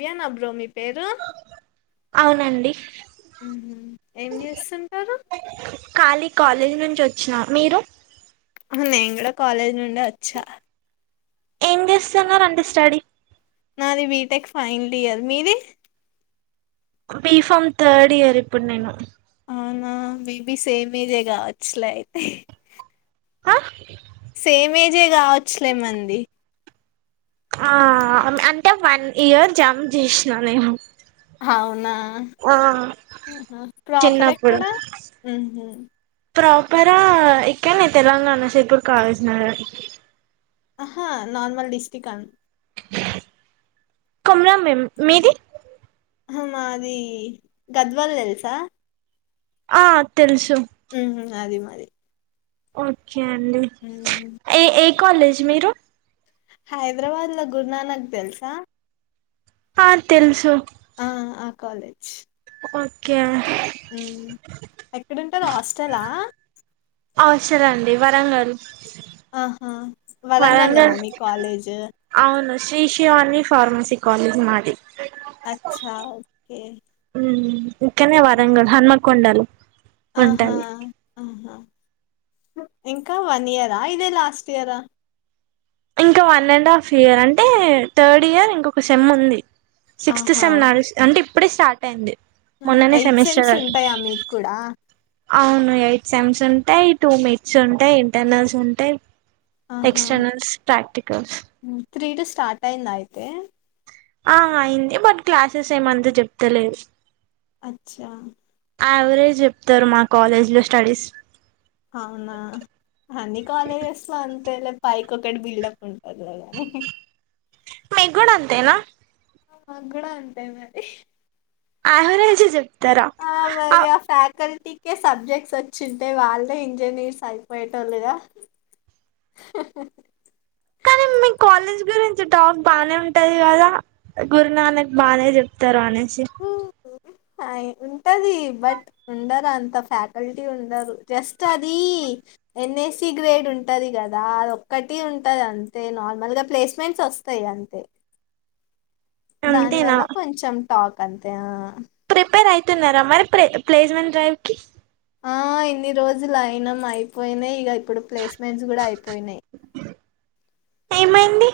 వేణా bro మీ పేరు. అవునండి ఉహు ఏం జేస్తుంటారు. కాలేజీ నుంచి వచ్చినా మీరు. నేను కూడా కాలేజ్ నుండే వచ్చా. ఏం చేస్తున్నారు అంటే స్టడీ. నాది బీటెక్ ఫైనల్ ఇయర్ మీది. భీ ఫామ్ తర్డ్ ఇయర్ ఇప్పుడు నేను. అవునా మేబి సేమ్ ఏజే కావచ్చులే అయితే. ఆహ్. సేమ్ ఏజే కావచ్చులే మనది. ఆమ్ అం అంటే వన్ ఇయర్ జంప్ జేష్ణ్ నేను. అవునా. ఆ ఆహా ప్రాపర్ చిన్నప్పుడు ఎక్కడా. ప్రాపరా ఇక్కన్నే తెలంగాణ సేపూర్ కాగజ్ నగర్. అహా నార్మల్ డిస్టక్ అను. కొమరంభీం మీది. ఆహ్ మాది గద్వాల్ తెల్సా. ఆహ్. ఆహ్ అది మా. ఓకే అండి ఉహు ఏ ఏ కాలేజ్ మీరు. హైద్రాబాద్ లో గురునానక్ దెల్సా. ఆహ్ తెల్సూ. ఆహ్ ఆ కాలేజ్. ఓకే. ఉమ్ ఎక్కడుంటారు హాస్టలా హాస్టలండి వరంగల్. ఆహా! వరంగల్‌లోనా వరంగల్ మీ కాలేజు? అవును శ్రీ శివాని. ఫార్మసి కాలేజ్ మాది. అచ్చా ఓకే. ఇక్కన్నే వరంగల్ హన్మకొండలో. ఆహ్ ఉంటది ఆహా. ఇంకా వన్ ఇయరా ఇదే లాస్ట్ ఇయరా. ఇంకా వన్ అండ్ హాఫ్ ఇయర్ అంటే థర్డ్ ఇయర్ ఇంకొక సెమ్ ఉంది. సిక్స్త్ సేమ్ నాది అంటే ఇప్పుడే స్టార్ట్ అయింది. ఆహ్ హ మొన్ననే ఎయిట్ సెమిస్టర్ సెమ్స్ అ ఉంటాయా మీకు కూడా. అవును ఎయిట్ సేమ్స్ ఉంటాయి టూ మిడ్స్ ఉంటాయి ఇంటర్నల్స్ ఉంటాయి. Externals practicals. Three the start అయిందా అయితే. ఆహ్ అయింది బట్ క్లాసెస్ ఏమంత చెప్తలేరు. అచ్చా. యావరేజ్ చెప్తారు మా కాలేజ్ లో స్టడీస్. అవునా అన్ని కాలేజెస్ లో అం. అంతేలే పైకి ఒకటి బిల్డప్ ఉంటదిలే గని హీహీ. మీకూడా అంతేనా. మాకూడా అంతే మరి హి. యావేరేజే చెప్. ఆహ్ మరి ఆ ఫ్యాకల్టీ. ల్టీకే సబ్జెక్ట్స్ వచ్చింటే వాళ్ళే ఇంజనీర్స్ అయిపోయేటోలుగా. హహ్హా. కానీ మీ కాలేజ్ గురించి టాక్ బానే ఉంటది కదా గురునానక్ బానే చెప్తారు అనేసి. ఆహ్ ఉంటది బట్ ఉండదు అంత ఫ్యాకల్టీ ఉండరు జస్ట్ అది. ఎన్ ఎ స్సి గ్రేడ్ ఉంటది కదా అది ఒక్కటి ఉంటది అంతే నార్మల్గా ప్లేస్మెంట్స్ వస్తాయి. ఇగంతే. దాని అంతేనా వల్ల కొంచెం టాక్ అంతే ఆహ్. ప్రిపేర్ అయితున్నారా మరి పే ప్లేసెమెంట్ డ్రైవ్ కి. ఆహ్ ఇన్ని రోజులు అయినం అయిపోయినాయి ఇగ ఇప్పుడు ప్లేస్మెంట్స్ కూడా అయిపోయినాయి. ఏమైంది.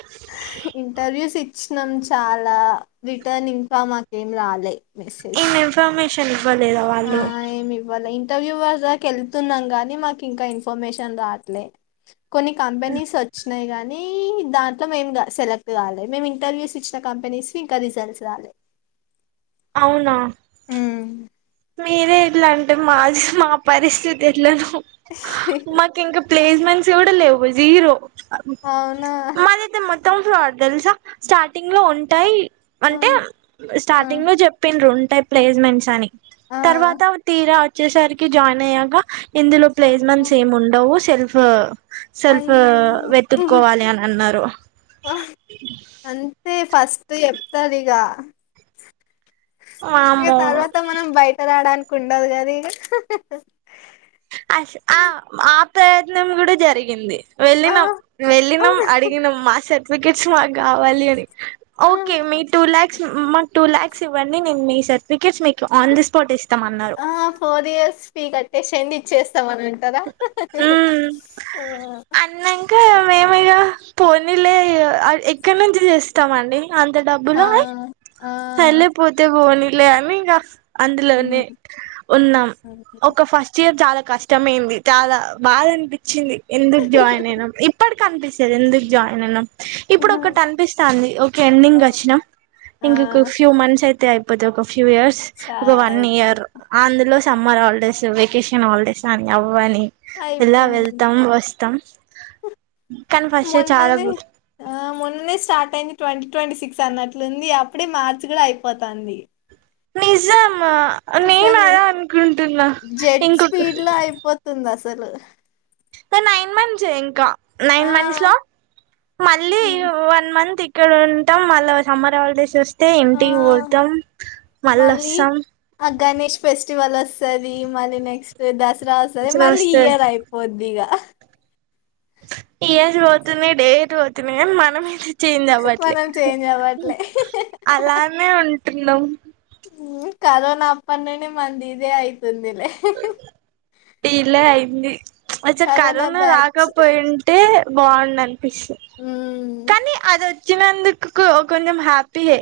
ఇంటర్వ్యూస్ ఇచ్చినాం చాలా రిటర్న్ ఇన్ఫోర్మ్ మాకేం రాలే. ఏం ఇన్ఫర్మేషన్. ఇవ్వలేదా వాళ్ళు ఆహ్ ఏం ఇవ్వాళే ఇన్. ఇంటర్వ్యూవర్ దాక వెలుతున్నాం గానీ మాకు ఇంకా ఇన్ఫర్మేషన్ రావట్లే. కొన్ని కంపెనీస్ వచ్చినాయి గానీ. ఈ దాంట్లో మేము గా సెలెక్ట్ కాలే మేము ఇంటర్వ్యూస్ ఇచ్చిన కంపెనీస్వి ఇంకా రిజల్ట్స్ రాలే. అవునా. మీరే ఇట్లా అంటే మాది మా పరిస్థితి ఎట్లానో మాకు ఇంకా ప్లేస్. ప్లేస్మెంట్స్ కూడా లేవు జీరో అవునా మాదైతే మొత్త్. మొత్తం ఫ్రాడ్ తెల్సా స్టార్టింగ్ లో ఉంటాయి. ఆ అంటే ఆ స్టార్టింగ్ లో చెప్పిండ్రు ఉంటాయి ప్లేస్మెంట్స్ అని. ఆ తర్వాత తీరా వచ్చేసరికి జాయిన్ అయ్యాక ఇందులో. ఆ ప్లేస్మెంట్స్ ఏమి ఉండవు సెల్ఫ్. సెల్ఫ్ అయ్యో వెతుక్కకోవాలి అని అన్నారు. ఫస్టే ఫస్ట్ చెప్తారు ఇగ. ఇగ వామ్మో తరువాత మనం బైటకు రావడానికి ఉండదు గదా. మనం కూడా జరిగింది ఆ వెళ్ళినాం వెళ్ళినాం అడిగినాం మాస్టర్. ఫికెట్స్ మాకు కావాలి అని ఓకే మీ టూ ల్యాక్స్. మాకు టూ ల్యాక్స్ ఇవ్వండి నేను మీ సర్టిఫికెట్స్ మీకు ఆన్ ది స్పాట్ ఇస్తా. ఆహ్ ఫోర్ ఇయర్స్ ఫీ కాటేశేయండి ఇచ్చేస్. ఇస్తాము అని అంటారా హాహా. మేము ఇగ పోనీలే ఇగ ఆహ్ ఎక్కడి నుంచి తేస్తామండి. అంత ఆ డబ్బులు ఆయ్ ఆ సర్లేపోతే పోనీలే అని ఇగ. అందులోనే ఉన్నాం ఒక ఫస్ట్ ఇయర్ చాలా కష్టమేమ్. చాలా బాధ అనిపించింది ఎందుకు జాయిన్ అయినాం ఇప్పటికి అన్పిస్తది ఎందుకు జాయిన్ అయినాం. ఇప్పుడు ఆ ఒకటి అన్పిస్తాంది ఓకే ఎండింగ్ వచ్చినాం ఇంకొక్క ఆ ఫ్యూ మంత్స్ అయితే. అంతె అయిపోతది ఒక ఫ్యూవ్ ఇయర్స్ చా ఒక వన్ ఇయర్ అందులో. సమ్మర్ హాల్డేస్ వెకేషన్ హాల్డేస్ అని అవ్వని ఇలా అయిపోయింది వెళ్తాం వస్తాం. కానీ ఫస్ట్ ఇయర్ చాలా మొన్ననే ఆహ్ మొన్ననే స్టార్ట్ అయింది ట్వంటీ ట్వంటీ సిక్స్. ఉమ్ అన్నట్లుంది అప్పుడే మార్చి గూడా అయిపోతంది. నిజమా నేను అదే అన్కుంటున్నా ఇంకొక. తలు. కానీ నైన్ మంత్స్ ఏ ఇంకా ఆ నైన్ మంత్స్ లో మళ్ళీ ఉమ్, వన్ మంత్ ఇక్. ఇక్కడ ఉంటాం మళ్ళా సమ్మర్ హాలిడేస్ ఓస్తె. తే ఆ ఇంటికి వోతాం మళ్ళీ మల్లోస్తాం. ఆ గణేష్ ఫెస్టివల్ ఓస్సాది మళ్ళీ నెక్స్ట్ దసర. రా ఒస్సాది ఇట్లా మళ్ళీ ఈ వస్తది ఈయర్ అయిపోద్ది ఇగ. ఇయర్స్ ఓతున్నాయి డేట్ పోతున్నాయి గని మనం ఐతే. చేంజ్ అవ్వట్లే మనం చేంజ్ అవ్వట్లే అలానే ఉంటున్నాం. కరోనా అప్పటి నుండి మనది ఇదే ఐతుంది. డీలే అయింది అచ్చ కరోనా రాకపోయింటే. బావుండేనిపిస్తుంది ఉమ్ కానీ అది వచ్చినందుకు క్ కొంజెం హ్యాపీయే.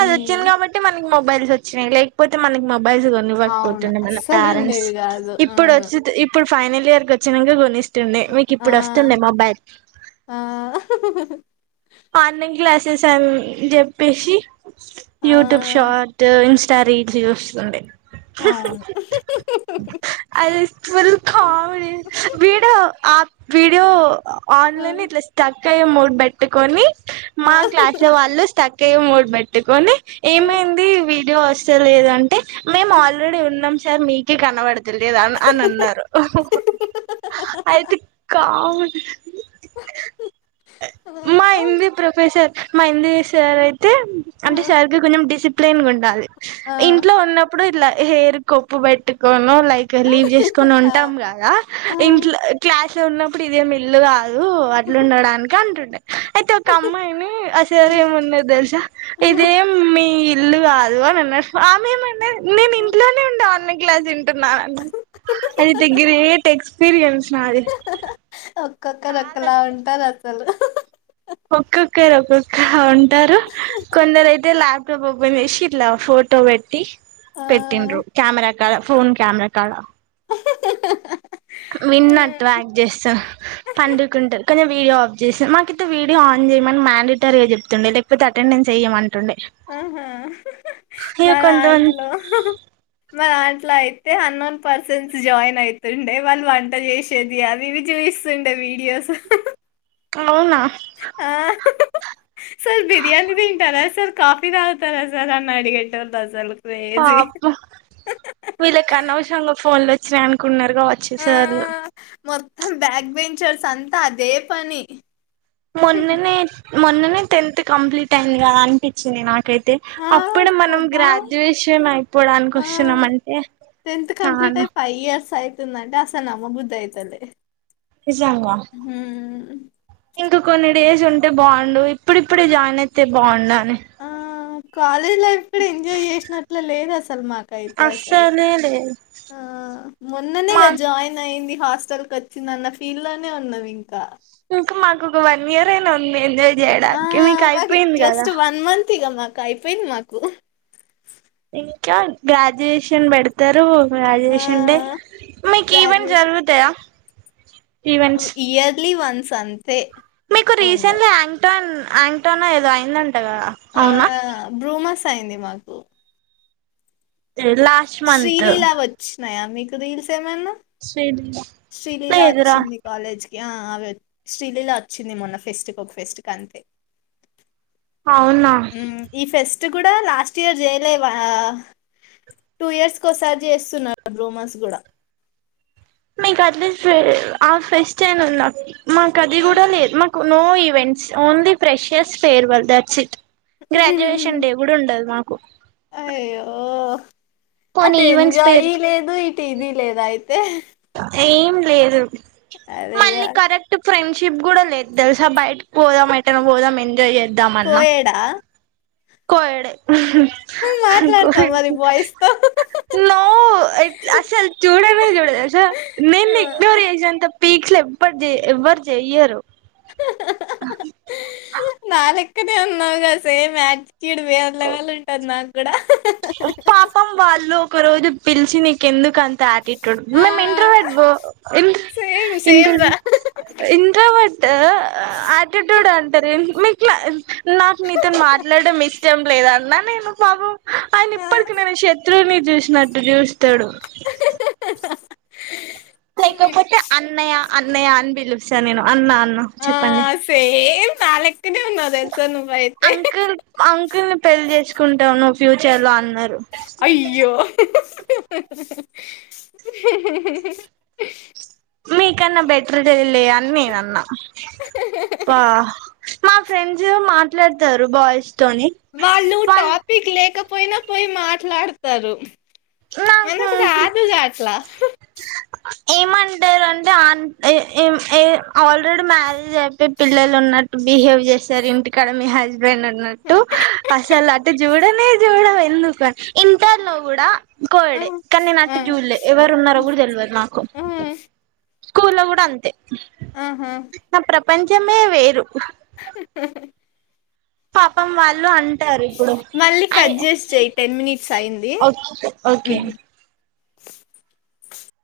అది ఓచ్చింది గాబట్టే మనకి మొబైల్స్ ఓచ్చినాయి లేకపోతే మనకి మొబైల్స్ అవును గొన్నివ్వకపోతుండే మనం. అస్సలు పేరెంట్స్ ఉండేవి కాదు ఆ ఇప్పుడు ఓచ్చిత్ ఇప్పుడు ఫైనల్ ఇయర్ కోచ్చినాంక గోనిస్త. టుండే మిక్ ఆ ఇప్పుడు ఓస్తుండే మొబైల్. ఆ ఆన్లైన్ క్లాసెస్ అన్ జేప్పేసి ఆ యూట్యూబ్ షర్టు ఇన్స్. ఆహ్ రీల్స్ చూస్తుండే. అవును అది ఫుల్ కామిడీ వీడియో అప్. వీడియో ఆన్ ఆ ఆ లనే ఇట్లా స్టక్ అయ్యే మోడ్ బేట్టుకొని. మా క్లాసుల్లో వాళ్ళు స్టక్. కే మూడు బేట్టుకొని ఆ ఏమైంది వీడియో వస్తాలేదు ఆన్. టే మేమ్ ఆల్రెడీ ఉన్నాం సార్ మీకే కనబడ. త్ లేద్ ఆన్ అని అన్నారు అయితే ఆహ్ కామెడీ. ఆ మా హిందీ ప్రొఫెసర్ మా హింది సార్ అయితే అంటే సార్కి కొంజెం డిస్ప్లేన్ గా ఉండాలి. ఇంట్లో ఉన్నప్పుడు ఇట్లా హెయిర్ కొప్పు పెట్టుకోని. లైక్ లీవ్ జేస్కొని ఉంటాం గదా ఆ, ఆ. ఇంట్ల క్లాస్ల ఉన్నప్పుడు ఇదేం ఇల్లు గాదు. కాదు అట్లుండడానికి అంటుండే. ఐతే ఒక అమ్మాయిని అ సర్ ఏమన్నాడు దెల్స ఇదేం మీ. ఇల్లు గాదు అని అన్నాడు ఆమెమన్నాది నేను ఇంట్లోనే ఉండా అన్నది. క్లాస్ వింటున్నా అయితే గ్రేట్ ఎక్స్పీరియన్స్ నాది. ఒక్కొక్కరు చాలా ఓక్కలా ఉంటారు అసలు. ఒక్కొక్కరు ఒక్కొక్కల ఉంటారు కొందరైయితే లాబ్. లాప్టాప్ ఓపెన్ జేషి ఇట్లా ఫోటో వేట్టి ఆ పెట్టిండ్రు కెమెరా. ఫోన్ కెమెరా కాడ. విన్నట్రక్ జేస్త పండుకుంటారు కానీ వీడియో ఆఫ్ చేస్తారు మాకైతే వీడియో ఆన్. ఆన్జేమన్ మాండేటర్గా జేప్తుండే లెక్పోతే అటెండెస్ ఎయ్యమని. ఆహా ఇక కొంతమంది మదంట్లో మాదంట్. ట్లా అయితే అన్నోన్ పర్సెంట్స్ జాయిన్ అయితుండే వాళ్ళు వంట జేషేది అవివి చూపిస్తుండేవి వీడియోస్ అవునా ఆ సర్ బిర్యాని దింటరా సర్ కాఫీ తాగుతారు సార్ అన్ అడిగేటోళ్ళు అస్సలు పాపం వీళ్ళకానాశర్నగా ఫోన్ లో చై అనుకున్నారుగవచ్చు ఆ సార్లు మొత్తం బ్యాక్ బెంచర్స్ అంతా అదే పని. మొన్ననే మొన్ననే టెన్త్ కంప్లీటైదిగదనిపించింది నాకైతే. ఆ అప్పుడే మనం కదా గ్రాడ్యుయేషన్ అయిపోవడానికి ఆ ఓస్తున్నామంటే. టెన్త్ కంప్లీటై ఫైవ్ ఇయ. దంటే అసలు నమ్మ బుద్ద్దేయతలే. నిజంగా. ఇంకా కొన్ని డేస్ ఉంటే బాగుండు ఇప్పుడిప్పుడే జాయిన్ అయితే బాగుండని ఆ కాలేజ్ లైఫ్ కూడా ఎంజాయ్ చేసినట్లు లేదసాల్మకు అయితే అసలు అస్సలే లేదు మొన్ననే మా గా జాయినైంది హాస్టల్ కోచ్చిందన్న ఫీల్లోనే ఉన్నావింకా ఇంకా మాకు ఒక వనియర్ అయినా ఉంది ఎంజాయ్ ఆ చేయడానికి మరి మీకైపోయింది కదా జస్ట్ వన్ మంత్ ఇక మాకు అయిపోయింది మాకు ఇంకా గ్రాజ్యుయేషన్ బెడ్తారు ఆ గ్రాజుయేషన్ డే మీకేవెంట్స్ గ్రాడ్యుయేషన్ జరుగుతయా ఇయర్లీ వన్స్ అం మీకు రీసెంట్లీ ఎంగ్టన్ ఎంగ్టేనా ఏదో అయిందంట కదా ఆ ఔనా బ్రూమస్ అయింది మాకు లాస్ట్ మంత్ శ్రీలీలా వోచ్చినాయా మీకు రీల్సేమైనా శ్రీలిలా శ్రీలీలా ఓచ్చింది కాలేజ్ యః అవే శ్రీలీలా ఓచ్చింది మొన్న ఫెస్టిక్ ఒక ఫెస్టికంతే అవునా ఈ ఫెస్ట్ కూడా లాస్టీయర్ చేయలేవా టూ ఇయర్స్కోసారి చేస్తున్నారు రూమర్స్ కూడా మీకట్లీస్ట్ ఆ ఫెస్ట్ అన్న్ ఉన్నా మాకది ఆ కూడా లేదు మాకు నో ఈవెంట్స్ ఓన్లీ ఫెషస్ farewell that's it graduation day కూడా ఉండదు మాకు అయ్యో పోనీ ఈవెంట్స్ అటెంజాయ్ పేరు లేదు ఇటిది లేదైతే ఏం లేదు అదేగా మళ్ళీ కరెక్ట్ ఫ్రెండ్షిప్ కూడా లేదు తెల్సా బయటకుపోదాం ఎటనే పోదాం ఎంజాయ్ చేయ కోయేడా కోయేడే మాట్లాడతాం మరి కోయేడే బాయ్స్ తో నో అసల్ చుడనే జూడ తెల్సా నేనిగ్నోర్జేషేంత పీక్స్లు ఎవ్వర్జెయ్యారు నాలేక్కనే ఉన్నావుగా సేమ్ యాస్ తిడువే లావాళ్ళా ఉంటారు నాకు కూడా పాపం వాళ్ళు ఒక రోజు పిల్చి నీకెందుకు కంత ఆటిట్యూడ్ ఆ మేం ఇంట్రవర్ట్ బో సేమ్ సేమ్ ఇంటర్ రా ఇంట్రవర్ట్ ఆటిట్యూడ్ అ మీకు నాకు నీతో మాట్లాడడం ఇష్టం లేదన్నా నేను పాపం ఆయన ఇప్పటికి నన్ను శత్రువుని చూసినట్టు చూస్తాడు ఆహ్ లేకపోతే అన్నయ్య అన్నయ్య అని పిలుస్తా నేను అన్నా అన్న ఆ చెప్పండి సేమ్ నా లెక్కనే ఉన్నావు తెలుసా నువ్వైతే అంకుల్ అంకుల్ని పెళ్లి జేస్కుంటావు నువ్ ఫ్యూచర్లో అన్నర్ అయ్యో! మీకన్నా బెటర్దేలే అన్ నేనన్నా పా మా ఫ్రెండ్స్ మాట్లాడ్తారు బాయ్స్ తోని వాళ్ళు టాపిక్ లేకపోయిన పోయి మాట్లాడ్తారు. నాకు మనకు రాదులే అట్లా ఏమంటరు అంటే ఆన్ ఎ ఎమ్ ఎమ్ ఆల్రెడీ మ్యారేజ్ అయిపోయ్ పిల్లలు ఉన్న బిహేవ్ చేస్తరు ఇంటి కాడ మీ హస్ స్బెండ్ అన్నట్టు అసలు అటు జూడనే జూడవ్ ఎందుకు ఇంటర్లో గూడా ఆ కోడే కానీ నెను ఆ అటు జూళ్ళే ఎవరున్నరో గూడా తెల్వదు నాకు ఆ స్కూల్లో గుడా అంతె ఆహా నా ప్రపంచమే వేరు పాపం వాళ్ళు అన్ టారిప్పుడు మళ్ళీ కట్ చేసి చెయి టెన్ మినిట్స్ అయింది ఓక్ ఒకే. ఉమ్.